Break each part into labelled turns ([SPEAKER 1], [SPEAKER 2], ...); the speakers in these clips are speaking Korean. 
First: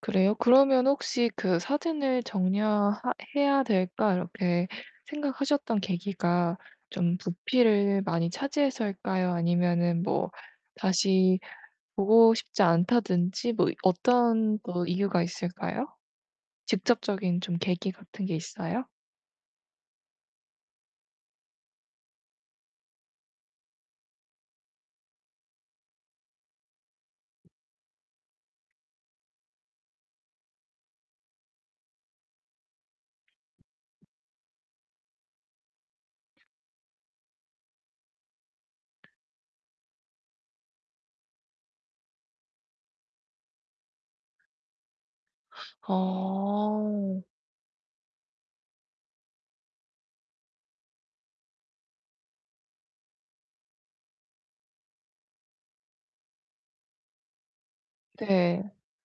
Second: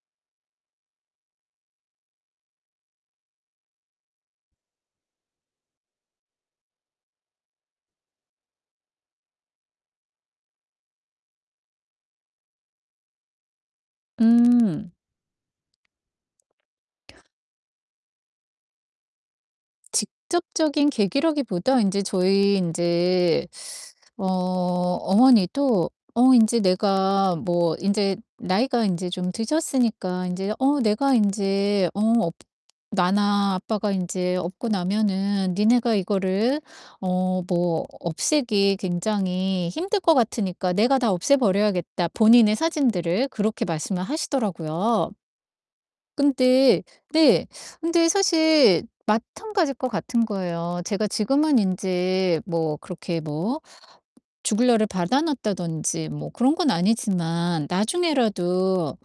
[SPEAKER 1] 그래요? 그러면 혹시 그 '사진을 정리 하 해야 될까.' 이렇게 생각하셨던 계기가 좀 부피를 많이 차지해서일까요, 아니면은 뭐 다시 보고 싶지 않다든지 뭐 어떤 그
[SPEAKER 2] 음.
[SPEAKER 1] 이유가 있을까요? 직접적인 좀 계기 같은 게 있어요?
[SPEAKER 2] 직접적인 계기라기 보다 인제 저희 인제 어 어머니도 어 인제 내가 뭐 인제 나이가 인제 좀 드셨으니까 인제 어 "내가 인제 어 업 나나 아빠가 인제 없고 나면은 너네가 이거를 어 뭐 없애기 굉장히 힘들 것 같으니까 내가 다 없애 버려야겠다." 본인의 사진들을 그렇게 말씀을 하시더라고요. 근데
[SPEAKER 1] 아.
[SPEAKER 2] 네. 근데 사실 마찬가지일 것 같은 거예요. 제가 지금은 인제 뭐 그렇게 뭐 죽을 날을 받아 놨다든지 뭐 그런 건 아니지만
[SPEAKER 1] 네.
[SPEAKER 2] 나중에라도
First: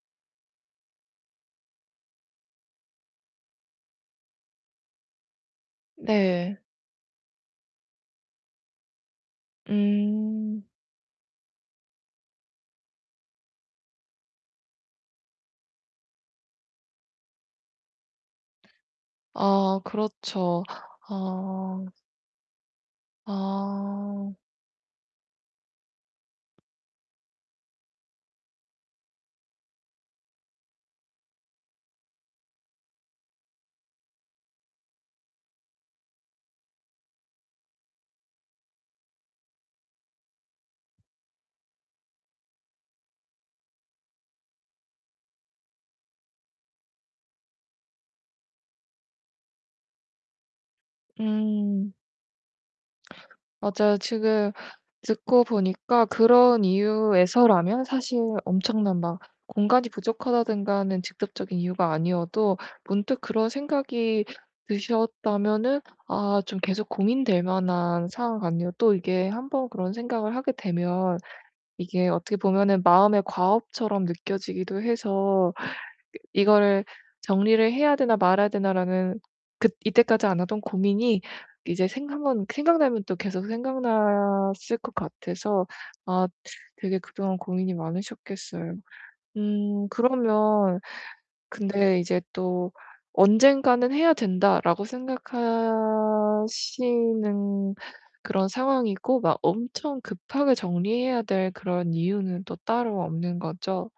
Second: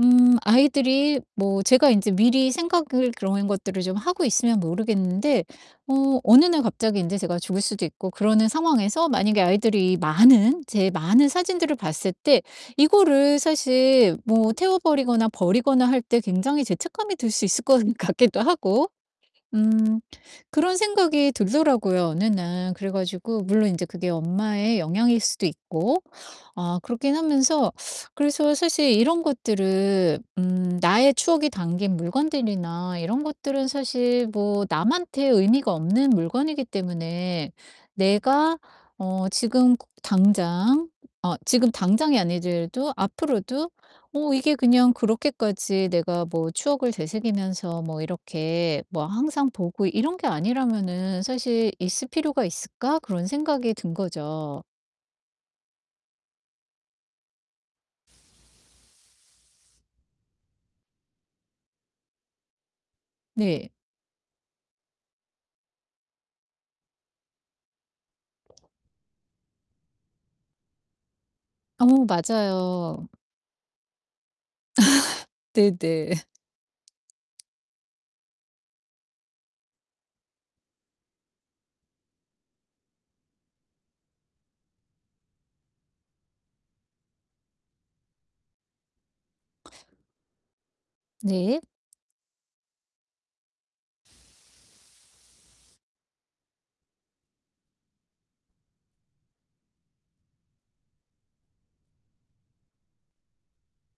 [SPEAKER 2] 음 아이들이 뭐 제가 인제 미리 생각을 그런 것들을 좀 하고 있으면 모르겠는데 어 어느
[SPEAKER 1] 네.
[SPEAKER 2] 날 갑자기 인제 제가 죽을 수도 있고 그러는 상황에서 만약에 아이들이
[SPEAKER 1] 음.
[SPEAKER 2] 많은, 제 많은 사진들을 봤을 때 이거를 사실 뭐 태워 버리거나 버리거나 할 때 굉장히 죄책감이 들 수 있을 것 같기도 하고.
[SPEAKER 1] 아
[SPEAKER 2] 음
[SPEAKER 1] 그렇죠.
[SPEAKER 2] 그런 생각이
[SPEAKER 1] 아.
[SPEAKER 2] 들더라고요, 어느 날. 그래 가지고 물론 인제 그게
[SPEAKER 1] 아.
[SPEAKER 2] 엄마의 영향일 수도 있고. 아 그렇긴 하면서 그래서 사실 이런 것들은 음 나의 추억이 담긴 물건들이나 이런 것들은 사실 뭐 남한테 의미가 없는 물건이기 때문에 '내가 어 지금 그 당장 어 지금 당장이 아니더라도 앞으로도 어 이게 그냥 그렇게까지 내가 뭐 추억을 되새기면서 뭐 이렇게 뭐 항상 보고 이런 게 아니라면은 사실
[SPEAKER 1] 음.
[SPEAKER 2] 있을 필요가 있을까?' 그런 생각이 든
[SPEAKER 1] 맞아요. 지금
[SPEAKER 2] 거죠.
[SPEAKER 1] 듣고 보니까 그런 이유에서라면 사실 엄청난 막 공간이 부족하다든가 하는 직접적인 이유가 아니어도 문득 그런
[SPEAKER 2] 네.
[SPEAKER 1] 생각이 드셨다면은 아 좀 계속 고민될 만한 상황 같네요. 또 이게 1 번 그런 생각을 하게 되면
[SPEAKER 2] 어,
[SPEAKER 1] 이게 어떻게 보면
[SPEAKER 2] 맞아요.
[SPEAKER 1] 마음의 과업처럼 느껴지기도 해서
[SPEAKER 2] 네 네.
[SPEAKER 1] 그 '이거를 정리를 해야 되나 말아야 되나.'라는 그 이때까지 안 하던 고민이 이제 생각만 생각나면 또 계속 생각났을 것 같아서 아 되게 그동안 고민이 많으셨겠어요. 음 그러면
[SPEAKER 2] 네.
[SPEAKER 1] 근데 이제 또 '언젠가는 해야 된다.'라고 생각하시는 그런 상황이고 막 엄청 급하게 정리해야 될 그런 이유는 또 따로 없는 거죠?